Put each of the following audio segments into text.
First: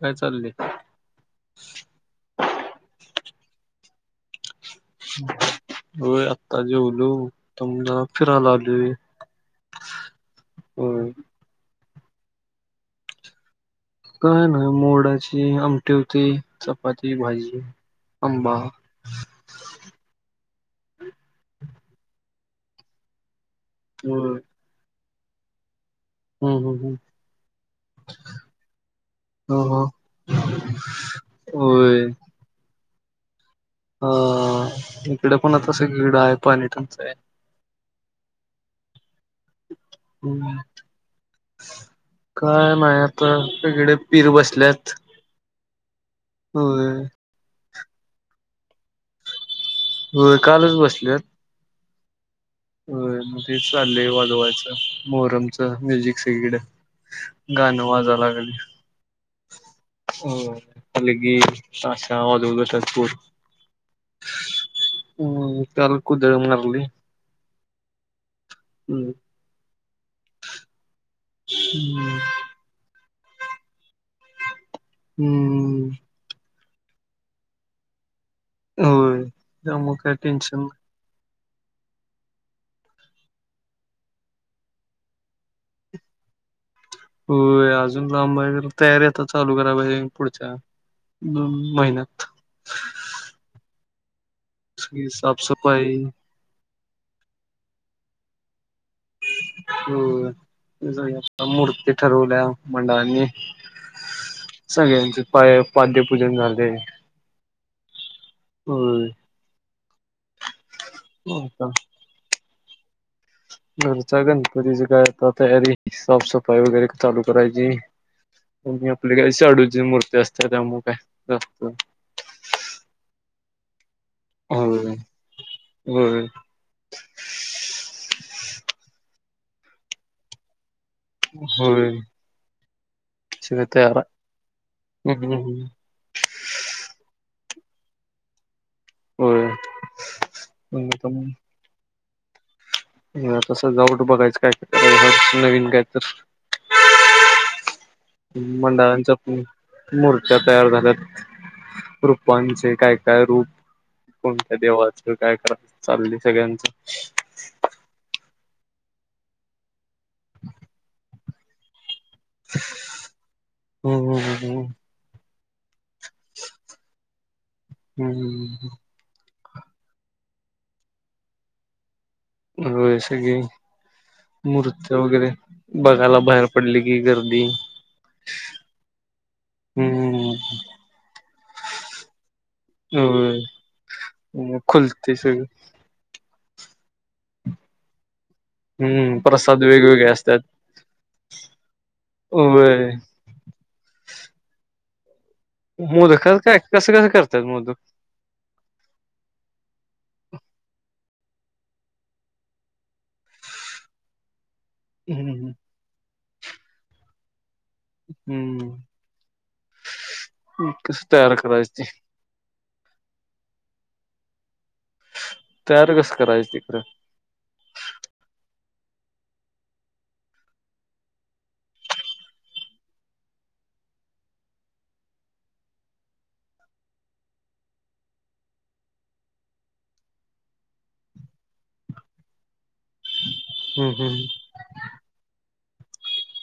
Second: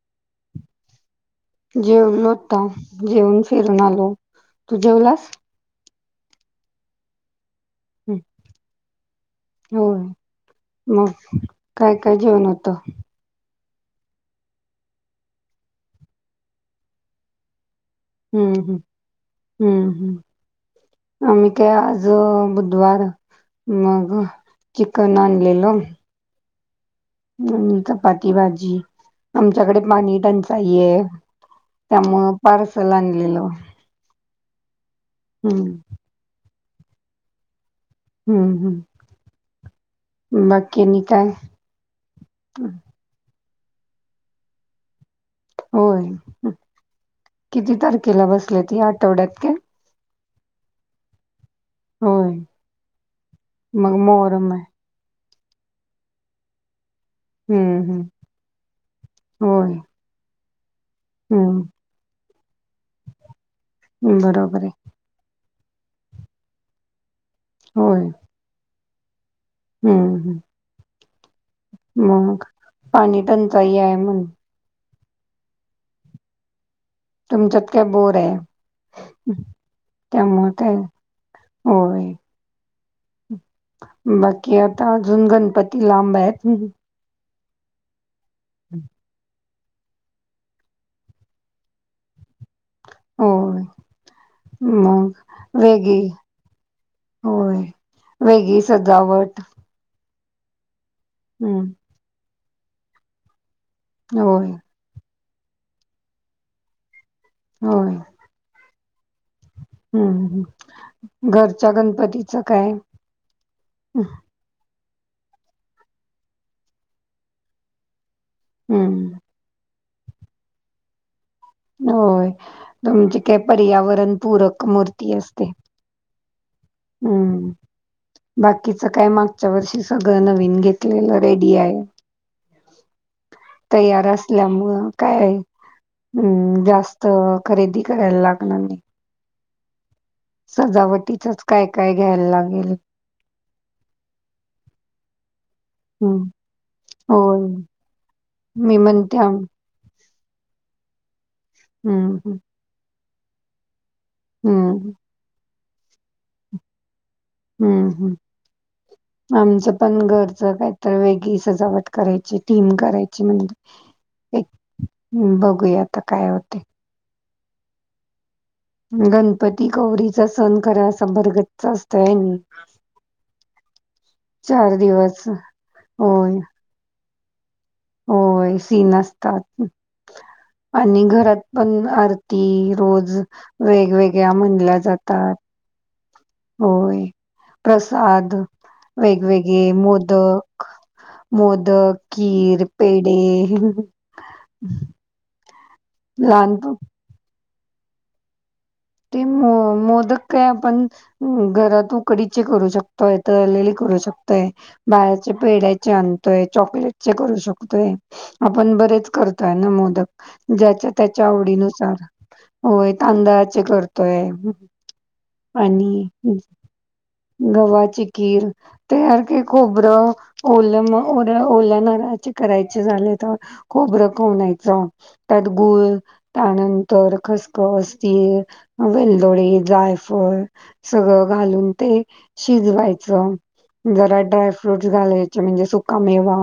काय चाललंय? जेल जेऊन फिरून आलो तू जेवलास होय आत्ता जेवलो तमला हम्म, फिरायला आली होय. ह मग काय काय जेवण होतं काय नाय मोडाची आमटे होते चपाती भाजी हम्म आंबा. हम्म हम्म हम्म आम्ही काय आज बुधवार मग होय की क आनलेल हम् हम हम आणि चपाती भाजी हा आमच्याकडे हा पाणी टंचाई आहे होय त्यामुळ पारस च लागेल ह इकडे पण आता सगळीकडे आहे पाणी टंचाई हम्म हम्म ह बाकी आणि काय? काय नाही आता सगळे पीर बसल्यात होय होय किती तारखेला बसल्यात या आठवड्यात काय होय कालच बसल्यात हो होय मग तेच चाललंय आहे. वाजवायचं मोहरमचं म्युझिक सगळीकड हम्म गाणं हम्म वाजा लागल होय लगे हम्म ताशा वादजपूर बरोबर आहे. त्याल कुदळ मारली होय हम्म हम्म हम् हम्म मग पाणी त्यांचाय ये आय मण हम्म तुमच्यात काय बोराय होय त्यामुळ काय टेन्शन काय नाय होय बाकी आता अजून गणपती लांबयत होय अजून लांब [unintelligible] तयारी यातच चालू कराय पायजे पुढच्या दोन महिन्यात होय सगळी मग साफसफाई वेगळी होय वेगी सजावट होय [unintelligible] हम्म मूर्ती ठरवल्या मंडळांनी होय. [unintelligible] पाय पाद्यपूजन झालय होय हम् हम घरच्या गणपतीचा काय घरच्या गणपती चा तर अता तयारी साफसफाई वगैरे चालू करायची त्यांनी हम्म आपले कडे शाडूची मुर्ती - [unintelligible] त्यामुळ काय जास्त होय तुमची कॅप - पर्यावरण पूरक होय मूर्ती असते होय हम्म बाकीच काय मागच्या वर्षी सगळं नवीन घेत केलेल रेडी आय होय सगळं तयार आहे असल्यामुळ हम्म काय हम्म हम्म अम् जास्त खरेदी करायला लागणार नयी होय मग सजावटीचच काय काय घ्यायला लागेल ह तसं जाऊन बघायचं काय वेगळा विषय नवीन काय तर? हं होय. मी म्हणते आम मंडळांचं. मोर्चा तयार झाल्यात हं, हं, रुपांचे काय, काय रूप- कोणत्या हं, देवाचं काय करायचं? चालू दे सगळ्यांचं. हं, हं. आमचं पण घरचं काहीतर वेगळी सजावट. करायची टीम करायची म्हणजे हम्म हम्म बघ- बघते आता काय होतय. हम्म गं पती गौरीचा सण खरा भरगच्च अस- होस की चार मुर्त्या दिवस वगैरे बघायला होय, बाहेर पडले कि ग- दी होय सीन असतात हम्म आणि घरात पण आरती रोज होय वेगवेगळ्या मग म्हणल्या खुलते जातात. सगळी होय प्रसाद. हम्म वेगवेगळे प्रसाद वेगवेगळे असतात मोदक मोदक खीर होय पेढे. मोदकाच लहान काय कसं कसं करत्यात. [unintelligible] ते घरा तू कडीचे करू शकतोय तळलेली करू शकतोय. बाळाच्या हम्म पेढ्याचे अंत- चॉकलेट चे करू शकतोय आपण हम्म बरेच करतोय मोदक ज्या कसं त्याच्या तयार करायच ते आवडीनुसार होय तांदळा- करतोय. तयार आणि कसं करायच तिकडं गव्हाची खीर. ते घाल खोबरं ओल ओ ओल्या नारळाची करायची झाले तर खोबरं खवनायच त्यात गुळ त्यानंतर खसखस तीळ. वेलदोडे जायफळ सगळं घालून ते शिजवायचं. हम्म जरा ड्राय फ्रुट घालायचे म्हणजे सु- सुकामेवा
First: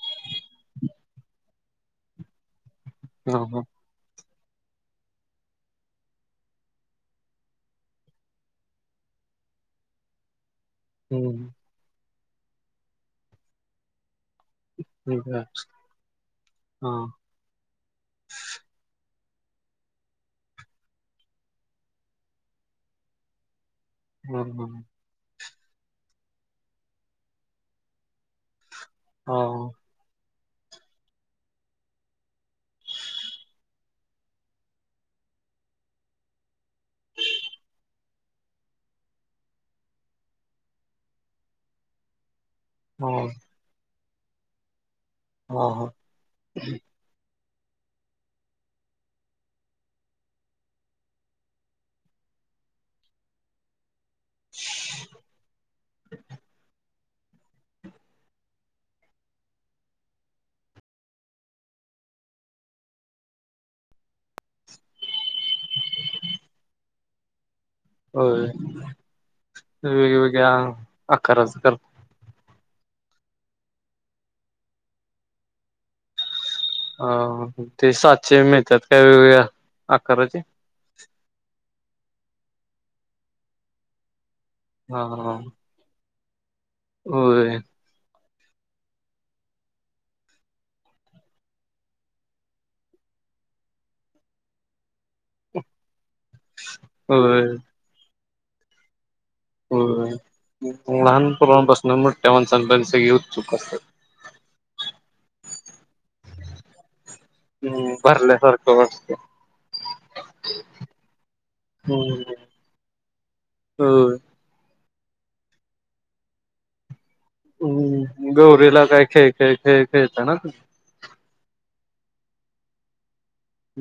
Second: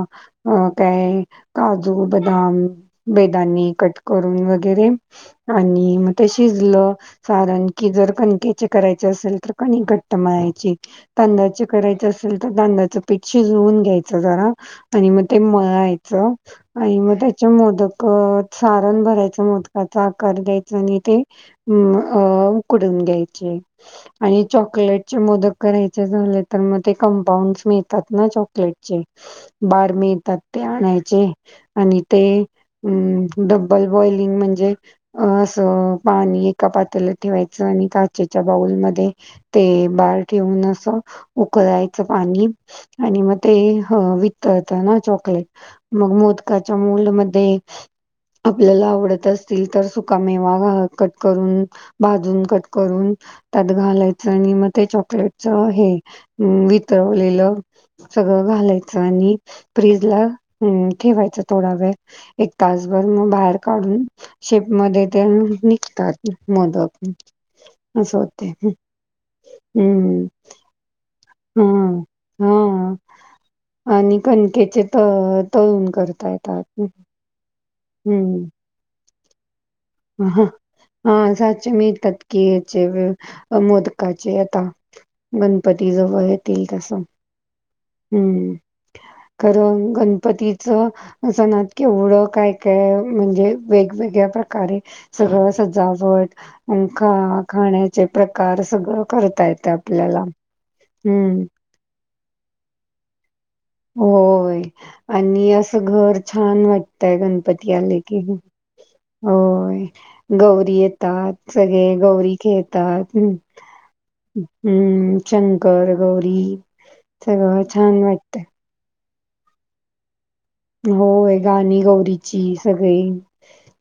अ काय काजू बदाम. हम्म हा हा बेदानी कट करून. वगैरे आणि मग ते शिजलं सारण की जर कणिकेचे करायचे असेल तर कणिक घट्ट मळायची. हम्म तांदळाचे करायच अस- तर तांदळाचं पीठ शिजवून घ्यायंच. आणि मग ठीक ते आहे मळायच हा आणि मग त्याच्या मोदक सारण भरा मोदकाचा आकार द्यायचा आणि ते हम् उकडून घ्यायचे हा आणि चॉकलेटचे मोदक करायचे झाले तर मग ते कंपाऊंडस मिळतात ना चॉकलेट हा बार मिळतात ते आणायचे आणि ते डब्बल बॉईलिंग म्हणजे अस पाणी का पाताला ठेवायचं आणि काचेच्या बाऊलमध्येध्ये ते बार ठेवून असं उकळायचं पाणी हा आणि म ते वितळतं ना चॉकलेट हा हा मग मोदकाच्या मोल्ड आपल्याला आवडत असतील तर सुकामेवा करून भाजून कट करून त्यात घालायच आणि मग ते चॉकलेट च हे विथ वितळवलेलं सगळं घालायचं आणि फ्रीज ला ठेवायचं थोडा वेळ एक तासभर मग बाहेर काढून शेप मध्ये ते निघतात मोदक असं हो होते हम्म वेगवेेगळ्या आकारच हा करता हा आणि कणकेचे त तळून करता येतात [unintelligible] ते साचे मिळतात [unintelligible] ह हा हा साचे मिळतात की ह्याचे मोदकाचे हा हा गणपती जवळ येत आहेत होय [unintelligible] हम्म कारण गणपतीच सणात केवढं काय काय म्हणजे वेगवेगळ्या प्रकारे सगळं सजाव सजावट आणि होय खाण्याचे प्रकार सगळं करता येतं होय आपल्याला. लहान हं. मुलांपासून मोठ्या माणसा [unintelligible] होय आणि असं घर छान वाटतय गणपती हम्म आले की भरल्यासारखं वाटतं होय गौरी येतात सगळे हम्म गौरी खेळतात होय हम् शंकर गौरी सगळं छान हम्म वाट गौरीला काय खेळ खेळ खेळ खेळता ना तुम्ही होय गाणी गौरीची सगळी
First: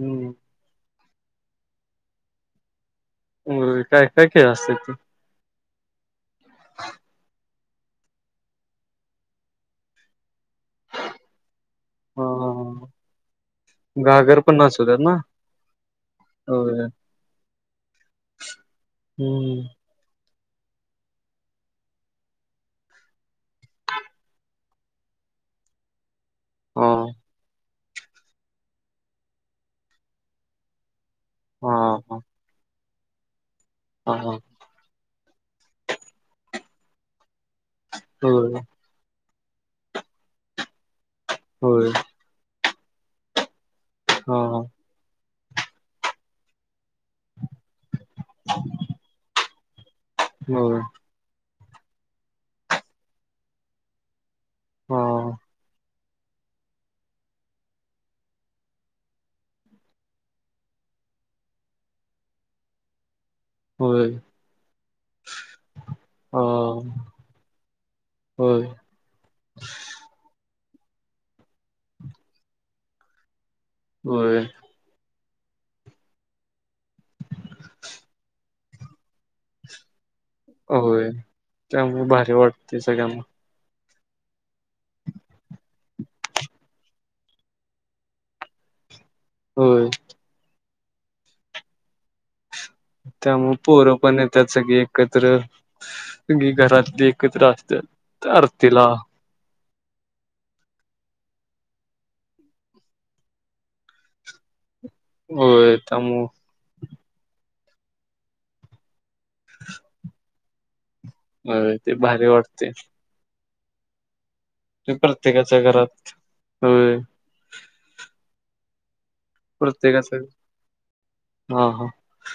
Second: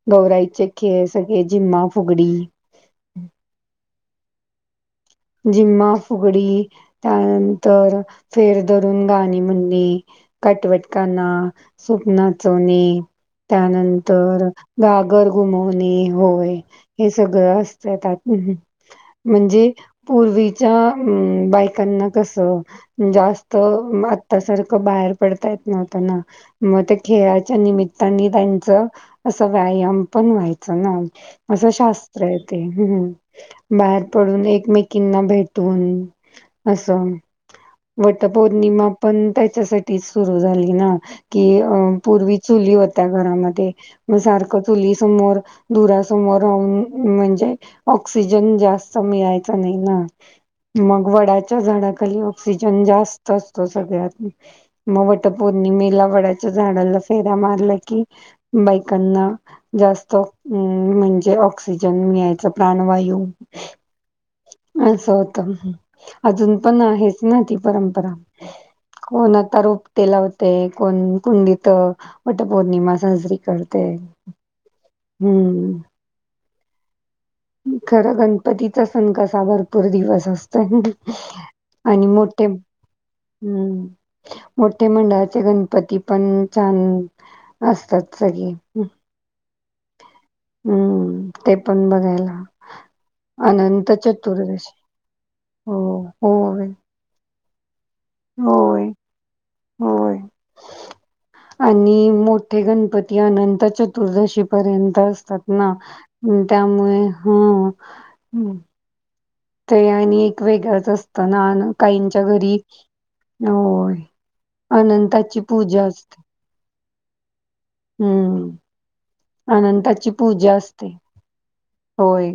हम्म गौराईचे केस सगळे झिम्मा फुगडी होय काय काय खेळ असत्यात ती झिम्मा फुगडी त्यानंतर तर फेर धरून गाणी म्हणणे काटवट काना सूप हा नाचवणे घागर त्यानंतर पण नाचवतात ना? गागर घुमवणे होय हे सगळं असत त्यात हम्म म्हणजे पूर्वीच्या बायकांना कसं जास्त आत्तासारखं बाहेर पडता येत नव्हत ना म हा त्या खेळाच्या निमित त्यांनी त्यांच असं व्यायाम पण व्हायचं नात असं हा हा शास्त्र येत ह [inaudible] बाहेर हा हा पडून एकमेक ना भेटून असं होय वटापौर्णिमा पण त्याच्यासाठी सुरु झाली ना कि अ होय पूर्वी चुली होती त्या घरामध्ये मग हा सारखं हा चुली समोर दुरासमोर राहून म्हणजे ऑक्सिजन जास्त मिळायच नाही ना होय मग वडा च्या झाडाखाली ऑक्सिजन जास्त असतो सगळ्यात हा मवटपूर् निमेला वड्याच्या झाडाला फेरा मारला की बायकांना जास्त म्हणजे ऑक्सिजन मिळायच प्राणवायू हो असं होत अजून पण आहेच ना ती परंपरा होय कोण आता रोपटे लावते कोण कुंडीत वटपौर्णिमा साजरी करत हो हम्म खर घण पतीचा सण कसा भरपूर दिवस असतो होय त्यामुळे आणि भारी मोठे वाटते सगळ्यांना हम्म मोठे मंडळाचे गणपती पण छान असतात सगळे होय हम्म ते पण बघायला ह त्यामुळ पोरं पण येत्यातर एक सगळी एकत्र हो सगळी होय घरातली एकत्र असता तर अरतीला होय होय आणि मोठे गणपती अनंत चतुर्दशी पर्यंत असतात ना होय त्यामुळं त्यामुळे हो हम्म. ते आणि एक वेगळाच असता ना होय ते काहींच्या भारी घरी वाटते होय. ते अनंताची प्रत्येकाच्या पूजा घरात असते होय हम्म प्रत्येकाच अनंताची पूजा असते हा हा होय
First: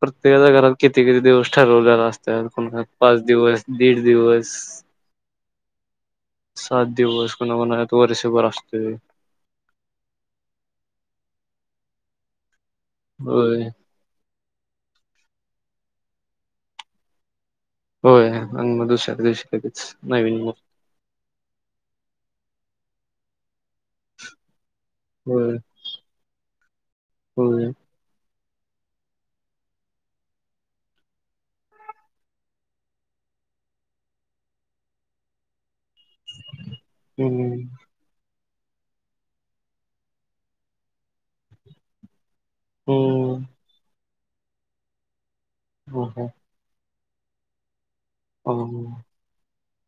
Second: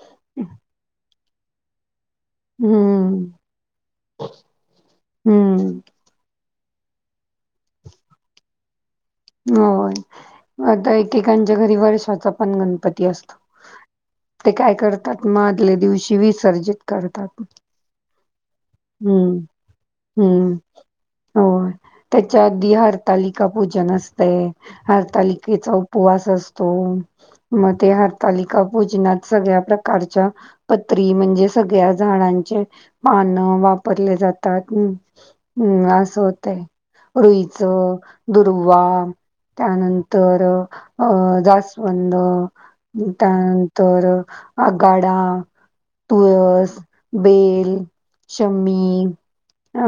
प्रत्येकाच्या घरात किती दिवस ठरवलेला अस तर कोणाचा हम्म पाच दिवस दीड दिवस हम्म सात दिवस कोणा कोणाच्यात वर्षभर असतोय होय आता एकेकांच्या घरी वर्षाचा पण गणप होय. ते काय करतात म आदल्या दिवशी विसर्जित करतात होय आणि मग दुसऱ्या हम्म दिवशी लगेच नवीन मग. हम्म हो त्याच्या अदि हरतालिका पूजन न [unintelligible] होय हरतालिकेचा उपवास असतो होय मग ते हरतालिका पूजनात सगळ्या प्रकारच्या पत्री म्हणजे सगळ्या झाडांचे पान वापरले जातात अम अम होतय रुईच हम्म दुर्वा त्यानंतर अ जास्वंद हम्म त्यानंतर अगाडा हो हो. बेल अ शमी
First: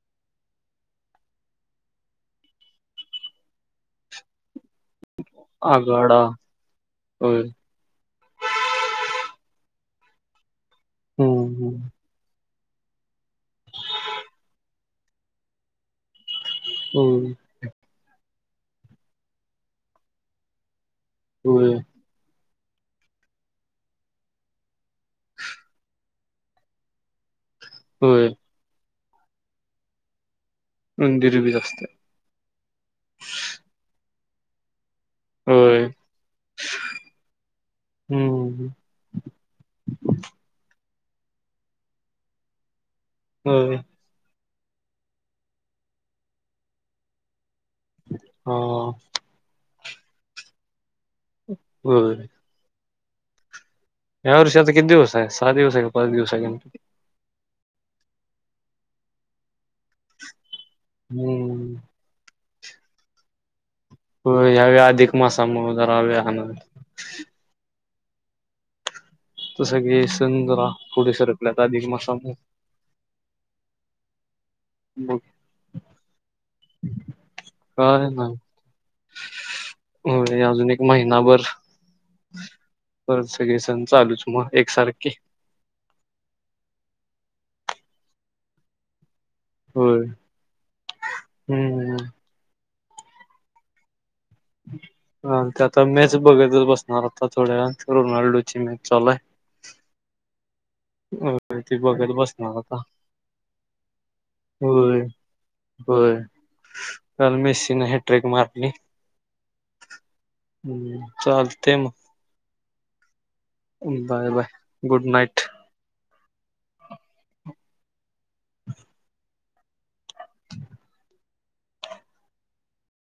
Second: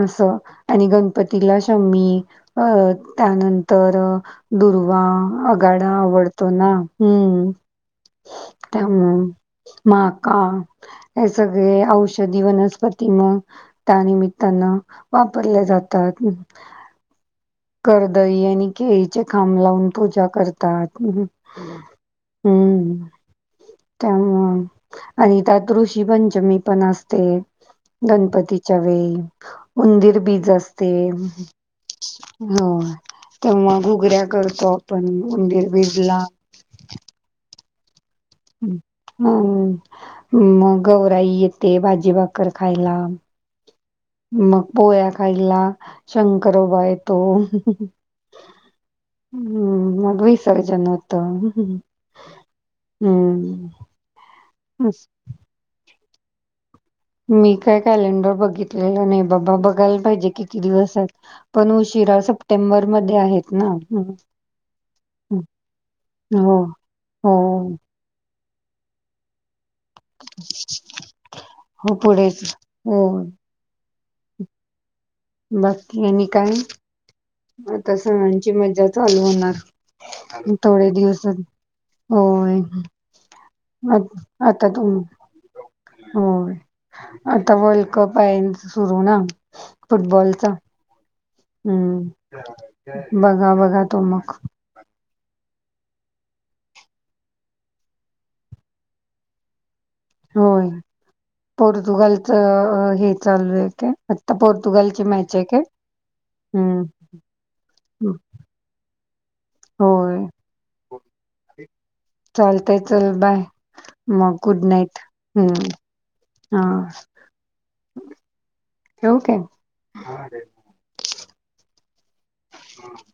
असं आणि गणपतीला शमी अ त्यानंतर [unintelligible] दुर्वा, आगाडा आवडतो ना होय हम्म त्यामुळ माका हे हम्म हम्म. सगळे औषधी वनस्पती वनस्पती मग त्यानमित्तान वापरल्या जातात होय. करदई आणि केळीचे खांब लावून पूजा करतात [unintelligible] होय हम्म त्यामुळ आणि त्यात ऋषीपंच मी पण असते होय गणपतीच्या वेळी उंदिर बीज असते. उंदीरबीज असते हो तेव्हा घुगऱ्या करतो आपण पण होय उंदीरबिज ला हम्म हम् हम मग गौराई येते भाजी भाकर खायला होय मग पोया खाईला शंकरोबा येतो हा हम्म मग विसर्जन होत त [inaudible] होय हम्म या वर्षी आता किती दिवस हाय सहा दिवस हाय पाच दिवस आहे गणपती मी काय कॅलेंडर बघितलेलं नाही बाबा बघते बघाय पाहिजे किती दिवस पण हम्म उशीिरा सप्टेंबरमध्येध्ये आहेत ना हम्म, हो यावेळी अधिक हम्म. मासामुळे जरा वेळान हो हो सगळे सण जरा पुढ सरकल्यात हो अधिकमासामुळे ह् [unintelligible] बाकी आणि काय आता काय नाही. सणांची मज्जा चालू होय होणार अजून एक थोडे दिवसात महिनाभर होय परत सगळे सण आ चालूच मग आता त एकसारखे. हो आता वर्ल्ड कप आहे सुरू ना होय फुटबॉलचा हम्म हम्म बगा बघा तुमग हा ते आता मॅच बघयतच बसणार आता थोड्या व रोनाल्डोची मॅच चालूय हो पोर्तुगालच बसणार आता हे चालू आहे का आता होय पोर्तुगालची मॅच आहे का होय हम् काल मेस्सीनं हॅट्रिक मारली. होय हम्म चालतंय चालत चल बाय मग गुड नाईट हम्म हा केव केम हा अरे ह